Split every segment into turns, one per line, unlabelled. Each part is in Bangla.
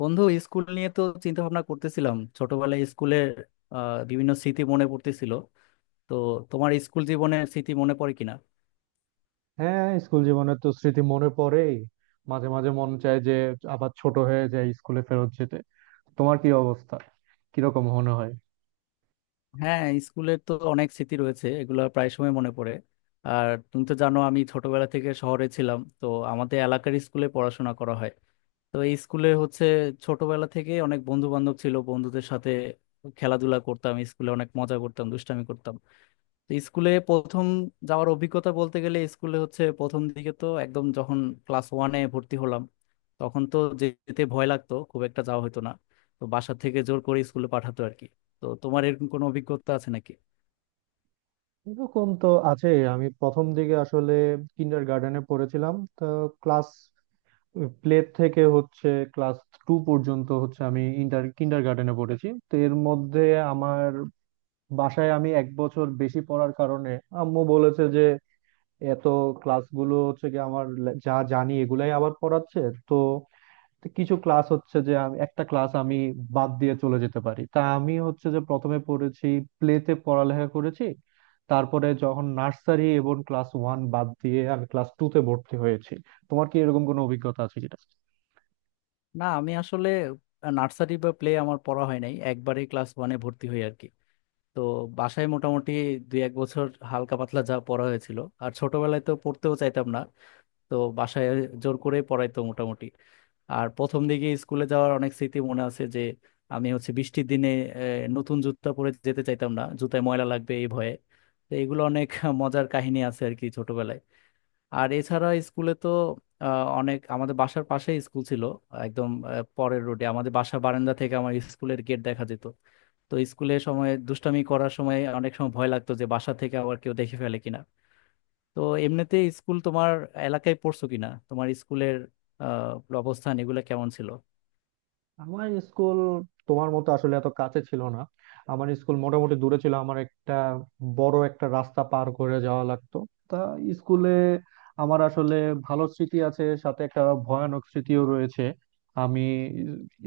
বন্ধু, স্কুল নিয়ে তো চিন্তা ভাবনা করতেছিলাম। ছোটবেলায় স্কুলের বিভিন্ন স্মৃতি মনে পড়তেছিল। তো তোমার স্কুল জীবনের স্মৃতি মনে পড়ে কিনা?
হ্যাঁ, স্কুল জীবনের তো স্মৃতি মনে পড়েই। মাঝে মাঝে মন চায় যে আবার ছোট হয়ে যায়, স্কুলে ফেরত যেতে। তোমার কি অবস্থা? কিরকম মনে হয়?
হ্যাঁ, স্কুলের তো অনেক স্মৃতি রয়েছে, এগুলো প্রায় সময় মনে পড়ে। আর তুমি তো জানো, আমি ছোটবেলা থেকে শহরে ছিলাম, তো আমাদের এলাকার স্কুলে পড়াশোনা করা হয়। তো এই স্কুলে হচ্ছে, ছোটবেলা থেকে অনেক বন্ধু বান্ধব ছিল। বন্ধুদের সাথে খেলাধুলা করতাম, স্কুলে অনেক মজা করতাম, দুষ্টামি করতাম। তো স্কুলে প্রথম যাওয়ার অভিজ্ঞতা বলতে গেলে, স্কুলে হচ্ছে প্রথম দিকে তো একদম, যখন ক্লাস ওয়ানে ভর্তি হলাম, তখন তো যেতে ভয় লাগতো, খুব একটা যাওয়া হতো না। তো বাসা থেকে জোর করে স্কুলে পাঠাতো আর কি। তো তোমার এরকম কোনো অভিজ্ঞতা আছে নাকি?
এরকম তো আছে। আমি প্রথম দিকে আসলে কিন্ডার গার্ডেনে পড়েছিলাম তো। ক্লাস প্লে থেকে হচ্ছে ক্লাস টু পর্যন্ত হচ্ছে আমি ইন্টার কিন্ডার গার্ডেনে পড়েছি। তো এর মধ্যে আমার বাসায় আমি এক বছর বেশি পড়ার কারণে আম্মু বলেছে যে এত ক্লাসগুলো হচ্ছে কি আমার যা জানি এগুলাই আবার পড়াচ্ছে। তো তো কিছু ক্লাস হচ্ছে যে আমি একটা ক্লাস আমি বাদ দিয়ে চলে যেতে পারি। তা আমি হচ্ছে যে প্রথমে পড়েছি, প্লেতে পড়ালেখা করেছি। তারপরে যখন নার্সারি এবং ক্লাস ওয়ান বাদ দিয়ে আমি ক্লাস টু তে ভর্তি হয়েছি। তোমার কি এরকম কোনো অভিজ্ঞতা আছে কিনা?
না, আমি আসলে নার্সারি বা প্লে আমার পড়া হয় নাই, একবারে ক্লাস ওয়ানে ভর্তি হই আর কি। তো বাসায় মোটামুটি দুই এক বছর হালকা পাতলা যা পড়া হয়েছিল। আর ছোটবেলায় তো পড়তেও চাইতাম না। তো বাসায় জোর করে পড়াইতো মোটামুটি। আর প্রথম দিকে স্কুলে যাওয়ার অনেক স্মৃতি মনে আছে। যে আমি হচ্ছে বৃষ্টির দিনে আহ, নতুন জুতা পরে যেতে চাইতাম না, জুতায় ময়লা লাগবে এই ভয়ে। তো এগুলো অনেক মজার কাহিনী আছে আর কি ছোটবেলায়। আর এছাড়া স্কুলে তো অনেক, আমাদের বাসার পাশেই স্কুল ছিল একদম, পরের রোডে। আমাদের বাসা বারান্দা থেকে আমার স্কুলের গেট দেখা যেত। তো স্কুলে সময় দুষ্টামি করার সময় অনেক সময় ভয় লাগতো, যে বাসা থেকে আবার কেউ দেখে ফেলে কিনা। তো এমনিতে স্কুল তোমার এলাকায় পড়ছো কিনা? তোমার স্কুলের অবস্থান এগুলো কেমন ছিল?
আমার স্কুল তোমার মতো আসলে এত কাছে ছিল না। আমার স্কুল মোটামুটি দূরে ছিল, আমার একটা বড় একটা রাস্তা পার করে যাওয়া লাগতো। তা স্কুলে আমার আসলে ভালো স্মৃতি আছে, সাথে একটা ভয়ানক স্মৃতিও রয়েছে। আমি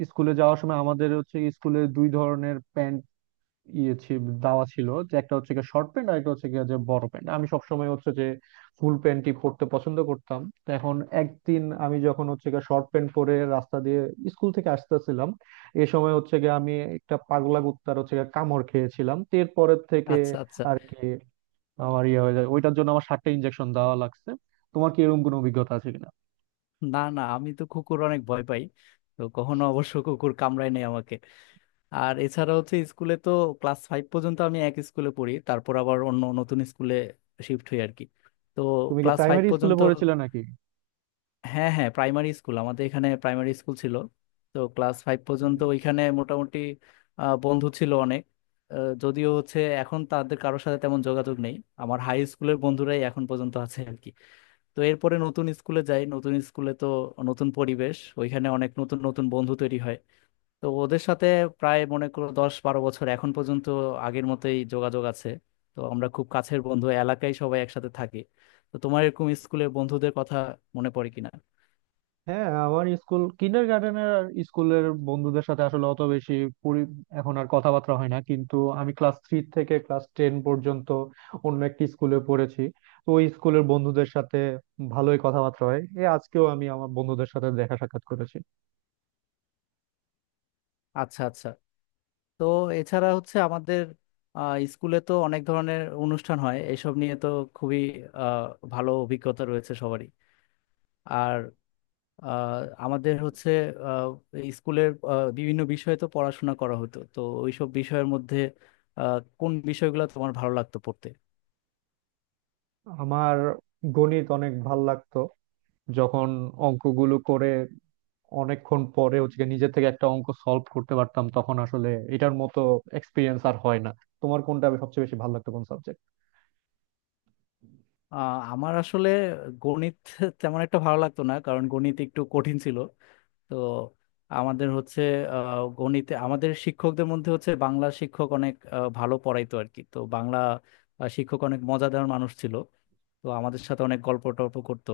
স্কুলে যাওয়ার সময় আমাদের হচ্ছে স্কুলে দুই ধরনের প্যান্ট ইয়ে ছিল, দেওয়া ছিল, যে একটা হচ্ছে গিয়ে শর্ট প্যান্ট আর একটা হচ্ছে গিয়ে যে বড় প্যান্ট। আমি সবসময় হচ্ছে যে ফুল প্যান্টই পরতে পছন্দ করতাম। তো এখন একদিন আমি যখন হচ্ছে গিয়ে শর্ট প্যান্ট পরে রাস্তা দিয়ে স্কুল থেকে আসতেছিলাম, এ সময় হচ্ছে গিয়ে আমি একটা পাগলা কুত্তার হচ্ছে গিয়ে কামড় খেয়েছিলাম। তো এরপরের থেকে
আচ্ছা, আচ্ছা।
আর কি আমার ইয়ে হয়ে যায়, ওইটার জন্য আমার সাতটা ইনজেকশন দেওয়া লাগছে। তোমার কি এরকম কোনো অভিজ্ঞতা আছে কিনা?
না, না, আমি তো কুকুর অনেক ভয় পাই। তো কখনো অবশ্য কুকুর কামড়ায় নাই আমাকে। আর এছাড়া হচ্ছে স্কুলে তো, ক্লাস ফাইভ পর্যন্ত আমি এক স্কুলে পড়ি, তারপর আবার অন্য নতুন স্কুলে শিফট হই আর কি। তো
তুমি কি
ক্লাস ফাইভ
প্রাইমারি স্কুলে
পর্যন্ত।
পড়েছিলে নাকি?
হ্যাঁ, হ্যাঁ, প্রাইমারি স্কুল, আমাদের এখানে প্রাইমারি স্কুল ছিল। তো ক্লাস ফাইভ পর্যন্ত ওইখানে মোটামুটি বন্ধু ছিল অনেক। যদিও হচ্ছে এখন তাদের কারোর সাথে তেমন যোগাযোগ নেই। আমার হাই স্কুলের বন্ধুরাই এখন পর্যন্ত আছে আর কি। তো এরপরে নতুন স্কুলে যাই, নতুন স্কুলে তো নতুন পরিবেশ, ওইখানে অনেক নতুন নতুন বন্ধু তৈরি হয়। তো ওদের সাথে প্রায় মনে করো 10-12 বছর এখন পর্যন্ত আগের মতোই যোগাযোগ আছে। তো আমরা খুব কাছের বন্ধু, এলাকায় সবাই একসাথে থাকি। তো তোমার এরকম স্কুলের বন্ধুদের কথা মনে পড়ে কিনা?
হ্যাঁ, আমার স্কুল কিন্ডার গার্ডেনের স্কুলের বন্ধুদের সাথে আসলে অত বেশি পরি- এখন আর কথাবার্তা হয় না। কিন্তু আমি ক্লাস থ্রি থেকে ক্লাস টেন পর্যন্ত অন্য একটি স্কুলে পড়েছি। তো ওই স্কুলের বন্ধুদের সাথে ভালোই কথাবার্তা হয়। এই আজকেও আমি আমার বন্ধুদের সাথে দেখা সাক্ষাৎ করেছি।
আচ্ছা, আচ্ছা। তো এছাড়া হচ্ছে আমাদের স্কুলে তো অনেক ধরনের অনুষ্ঠান হয়, এইসব নিয়ে তো খুবই ভালো অভিজ্ঞতা রয়েছে সবারই। আর আহ, আমাদের হচ্ছে আহ, এই স্কুলের বিভিন্ন বিষয়ে তো পড়াশোনা করা হতো, তো ওইসব বিষয়ের মধ্যে কোন বিষয়গুলো তোমার ভালো লাগতো পড়তে?
আমার গণিত অনেক ভাল লাগতো। যখন অঙ্কগুলো করে অনেকক্ষণ পরে হচ্ছে গিয়ে নিজে থেকে একটা অঙ্ক সলভ করতে পারতাম, তখন আসলে এটার মতো এক্সপিরিয়েন্স আর হয় না। তোমার কোনটা সবচেয়ে বেশি ভালো লাগতো, কোন সাবজেক্ট?
আমার আসলে গণিত তেমন একটা ভালো লাগতো না, কারণ গণিত একটু কঠিন ছিল। তো আমাদের হচ্ছে গণিতে, আমাদের শিক্ষকদের মধ্যে হচ্ছে বাংলা শিক্ষক অনেক ভালো পড়াইতো আর কি। তো বাংলা শিক্ষক অনেক মজাদার মানুষ ছিল। তো আমাদের সাথে অনেক গল্প টল্প করতো।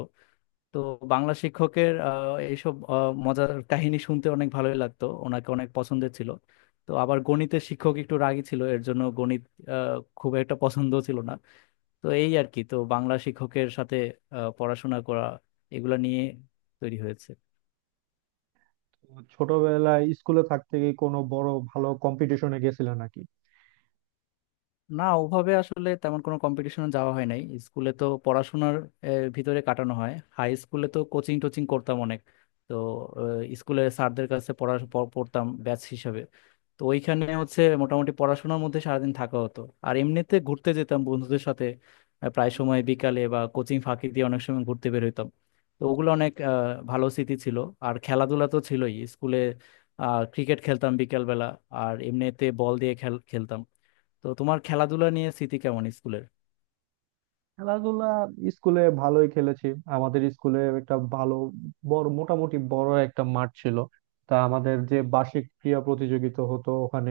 তো বাংলা শিক্ষকের এইসব মজার কাহিনী শুনতে অনেক ভালোই লাগতো, ওনাকে অনেক পছন্দের ছিল। তো আবার গণিতের শিক্ষক একটু রাগী ছিল, এর জন্য গণিত খুব একটা পছন্দ ছিল না। তো এই আর কি। তো বাংলা শিক্ষকের সাথে পড়াশোনা করা, এগুলা নিয়ে তৈরি হয়েছে।
ছোটবেলায় স্কুলে থাকতে কি কোনো বড় ভালো কম্পিটিশনে গেছিলে নাকি?
না, ওভাবে আসলে তেমন কোনো কম্পিটিশনে যাওয়া হয় নাই। স্কুলে তো পড়াশোনার ভিতরে কাটানো হয়। হাই স্কুলে তো কোচিং টোচিং করতাম অনেক। তো স্কুলের স্যারদের কাছে পড়া পড়তাম ব্যাচ হিসাবে। তো ওইখানে হচ্ছে মোটামুটি পড়াশোনার মধ্যে সারাদিন থাকা হতো। আর এমনিতে ঘুরতে যেতাম বন্ধুদের সাথে। প্রায় সময় বিকালে বা কোচিং ফাঁকি দিয়ে অনেক সময় ঘুরতে বের হইতাম। তো ওগুলো অনেক ভালো স্মৃতি ছিল। আর খেলাধুলা তো ছিলই স্কুলে। ক্রিকেট খেলতাম বিকেলবেলা। আর এমনিতে বল দিয়ে খেল খেলতাম। তো তোমার খেলাধুলা নিয়ে স্মৃতি কেমন স্কুলের?
খেলাধুলা স্কুলে ভালোই খেলেছি। আমাদের স্কুলে একটা ভালো বড়, মোটামুটি বড় একটা মাঠ ছিল। তা আমাদের যে বার্ষিক ক্রীড়া প্রতিযোগিতা হতো ওখানে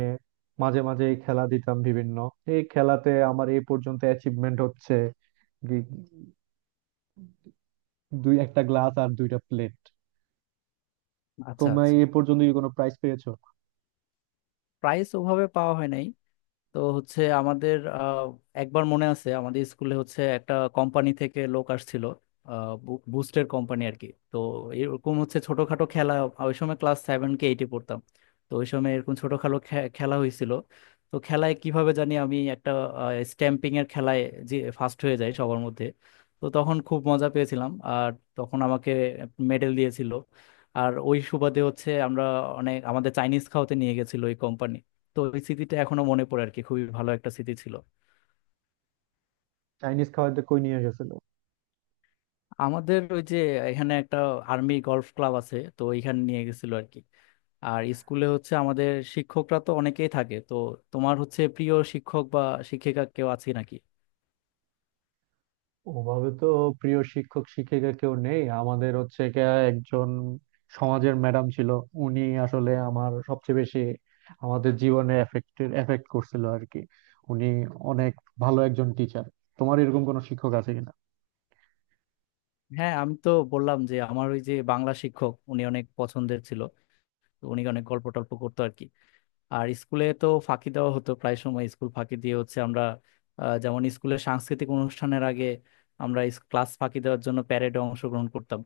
মাঝে মাঝে খেলা দিতাম বিভিন্ন। এই খেলাতে আমার এই পর্যন্ত অ্যাচিভমেন্ট হচ্ছে গি- দুই একটা গ্লাস আর দুইটা প্লেট।
আচ্ছা,
তোমায়
আচ্ছা।
এ পর্যন্ত কি কোনো প্রাইজ পেয়েছো?
প্রাইজ ওভাবে পাওয়া হয় নাই। তো হচ্ছে আমাদের, একবার মনে আছে আমাদের স্কুলে হচ্ছে একটা কোম্পানি থেকে লোক আসছিল। বুস্টের কোম্পানি আর কি। তো এরকম হচ্ছে ছোটখাটো খেলা। ওই সময় ক্লাস সেভেন কে এইটে পড়তাম। তো ওই সময় এরকম ছোটখাটো খেলা হয়েছিল। তো খেলায় কিভাবে জানি আমি একটা স্ট্যাম্পিং এর খেলায় যে ফার্স্ট হয়ে যাই সবার মধ্যে। তো তখন খুব মজা পেয়েছিলাম, আর তখন আমাকে মেডেল দিয়েছিল। আর ওই সুবাদে হচ্ছে আমরা, অনেক, আমাদের চাইনিজ খাওয়াতে নিয়ে গেছিল ওই কোম্পানি। তো ওই স্মৃতিটা এখনো মনে পড়ে আর কি। খুবই ভালো একটা স্মৃতি ছিল।
চাইনিজ খাওয়াতে কই নিয়ে গেছিল?
আমাদের ওই যে এখানে একটা আর্মি গলফ ক্লাব আছে, তো ওইখানে নিয়ে গেছিল আর কি। আর স্কুলে হচ্ছে আমাদের শিক্ষকরা তো অনেকেই থাকে। তো তোমার হচ্ছে প্রিয় শিক্ষক বা শিক্ষিকা কেউ আছে নাকি?
ওভাবে তো প্রিয় শিক্ষক শিক্ষিকা কেউ নেই। আমাদের হচ্ছে গিয়া একজন সমাজের ম্যাডাম ছিল। উনি আসলে আমার সবচেয়ে বেশি আমাদের জীবনে এফেক্ট করছিল আর কি। উনি অনেক ভালো একজন টিচার। তোমার এরকম কোনো শিক্ষক আছে কিনা?
হ্যাঁ, আমি তো বললাম যে আমার ওই যে বাংলা শিক্ষক, উনি অনেক পছন্দের ছিল। তো উনি অনেক গল্প টল্প করতো আর কি। আর স্কুলে তো ফাঁকি দেওয়া হতো প্রায় সময়। স্কুল ফাঁকি দিয়ে হচ্ছে আমরা, যেমন স্কুলের সাংস্কৃতিক অনুষ্ঠানের আগে আমরা ক্লাস ফাঁকি দেওয়ার জন্য প্যারেডে অংশগ্রহণ করতাম।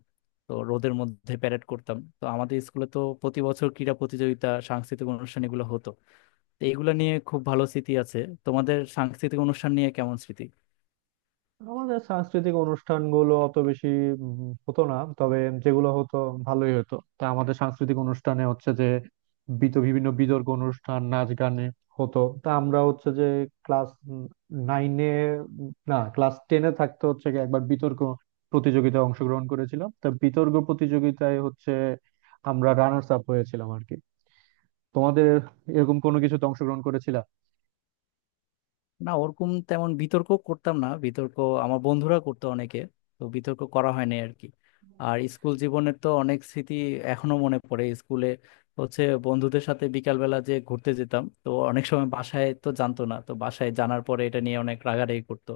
তো রোদের মধ্যে প্যারেড করতাম। তো আমাদের স্কুলে তো প্রতি বছর ক্রীড়া প্রতিযোগিতা, সাংস্কৃতিক অনুষ্ঠান এগুলো হতো। তো এগুলো নিয়ে খুব ভালো স্মৃতি আছে। তোমাদের সাংস্কৃতিক অনুষ্ঠান নিয়ে কেমন স্মৃতি?
আমাদের সাংস্কৃতিক অনুষ্ঠানগুলো অত বেশি হতো না। তবে যেগুলো হতো ভালোই হতো। তা আমাদের সাংস্কৃতিক অনুষ্ঠানে হচ্ছে যে বিভিন্ন বিতর্ক অনুষ্ঠান, নাচ, গানে হতো। তা আমরা হচ্ছে যে ক্লাস নাইনে, না ক্লাস টেনে থাকতে হচ্ছে গিয়ে একবার বিতর্ক প্রতিযোগিতায় অংশগ্রহণ করেছিলাম। তা বিতর্ক প্রতিযোগিতায় হচ্ছে আমরা রানার্স আপ হয়েছিলাম আর কি। তোমাদের এরকম কোনো কিছুতে অংশগ্রহণ করেছিল?
না, ওরকম তেমন বিতর্ক করতাম না। বিতর্ক আমার বন্ধুরা করতো অনেকে। তো বিতর্ক করা হয়নি আর কি। আর স্কুল জীবনের তো অনেক স্মৃতি এখনো মনে পড়ে। স্কুলে হচ্ছে বন্ধুদের সাথে বিকালবেলা যে ঘুরতে যেতাম, তো অনেক সময় বাসায় তো জানতো না, তো বাসায় জানার পরে এটা নিয়ে অনেক রাগারাগি করতো।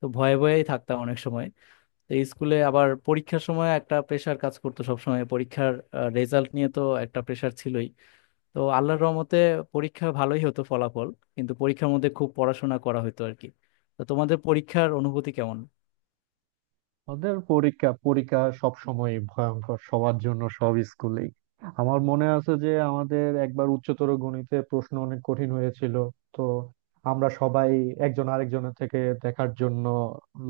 তো ভয়ে ভয়েই থাকতাম অনেক সময়। তো স্কুলে আবার পরীক্ষার সময় একটা প্রেশার কাজ করতো সব সময়। পরীক্ষার রেজাল্ট নিয়ে তো একটা প্রেশার ছিলই। তো আল্লাহর রহমতে পরীক্ষা ভালোই হতো ফলাফল। কিন্তু পরীক্ষার মধ্যে খুব পড়াশোনা করা হতো আর কি। তো তোমাদের পরীক্ষার অনুভূতি কেমন?
তাদের পরীক্ষা, পরীক্ষা সব সময় ভয়ঙ্কর সবার জন্য, সব স্কুলেই। আমার মনে আছে যে আমাদের একবার উচ্চতর গণিতে প্রশ্ন অনেক কঠিন হয়েছিল। তো আমরা সবাই একজন আরেকজনের থেকে দেখার জন্য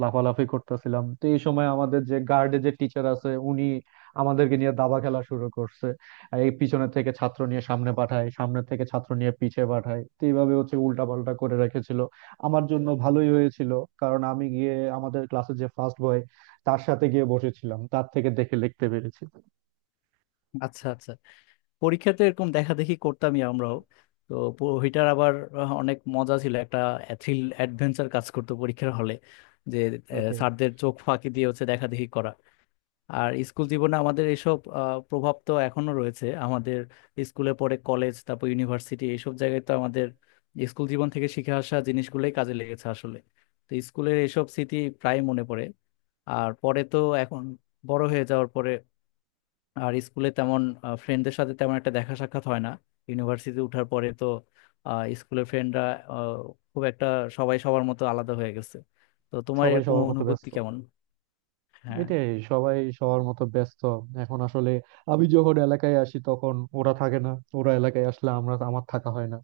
লাফালাফি করতেছিলাম। তো এই সময় আমাদের যে গার্ডে যে টিচার আছে উনি আমাদেরকে নিয়ে দাবা খেলা শুরু করছে। আর এই পিছনের থেকে ছাত্র নিয়ে সামনে পাঠায়, সামনে থেকে ছাত্র নিয়ে পিছে পাঠায়। তো এইভাবে হচ্ছে উল্টা পাল্টা করে রেখেছিল। আমার জন্য ভালোই হয়েছিল, কারণ আমি গিয়ে আমাদের ক্লাসে যে ফার্স্ট বয় তার সাথে গিয়ে বসেছিলাম, তার থেকে দেখে লিখতে পেরেছি।
আচ্ছা, আচ্ছা। পরীক্ষাতে এরকম দেখা দেখি করতামই আমরাও। তো ওইটার আবার অনেক মজা ছিল। একটা থ্রিল অ্যাডভেঞ্চার কাজ করতো পরীক্ষার হলে, যে
ওইটাই,
স্যারদের চোখ ফাঁকি দিয়ে হচ্ছে দেখা দেখি করা। আর স্কুল জীবনে আমাদের এসব প্রভাব তো এখনো রয়েছে আমাদের। স্কুলে পড়ে, কলেজ, তারপর ইউনিভার্সিটি এসব জায়গায় তো আমাদের স্কুল জীবন থেকে শিখে আসা জিনিসগুলোই কাজে লেগেছে আসলে। তো স্কুলের এসব স্মৃতি প্রায় মনে পড়ে। আর পরে তো এখন বড় হয়ে যাওয়ার পরে, আর স্কুলে তেমন ফ্রেন্ডদের সাথে তেমন একটা দেখা সাক্ষাৎ হয় না। ইউনিভার্সিটি ওঠার পরে তো স্কুলের ফ্রেন্ডরা খুব একটা, সবাই সবার মতো আলাদা হয়ে গেছে। তো তোমার
সবাই
এরকম
সবার মতো
অনুভূতি
ব্যস্ত।
কেমন? হ্যাঁ।
এটাই, সবাই সবার মতো ব্যস্ত। এখন আসলে আমি যখন এলাকায় আসি তখন ওরা থাকে না। ওরা এলাকায় আসলে আমরা আমার থাকা হয় না।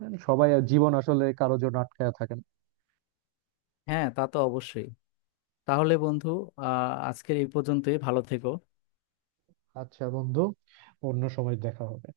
মানে সবাই, জীবন আসলে কারোর জন্য আটকায়া থাকে না।
হ্যাঁ, তা তো অবশ্যই। তাহলে বন্ধু, আজকের এই পর্যন্তই। ভালো থেকো।
আচ্ছা বন্ধু, অন্য সময় দেখা হবে।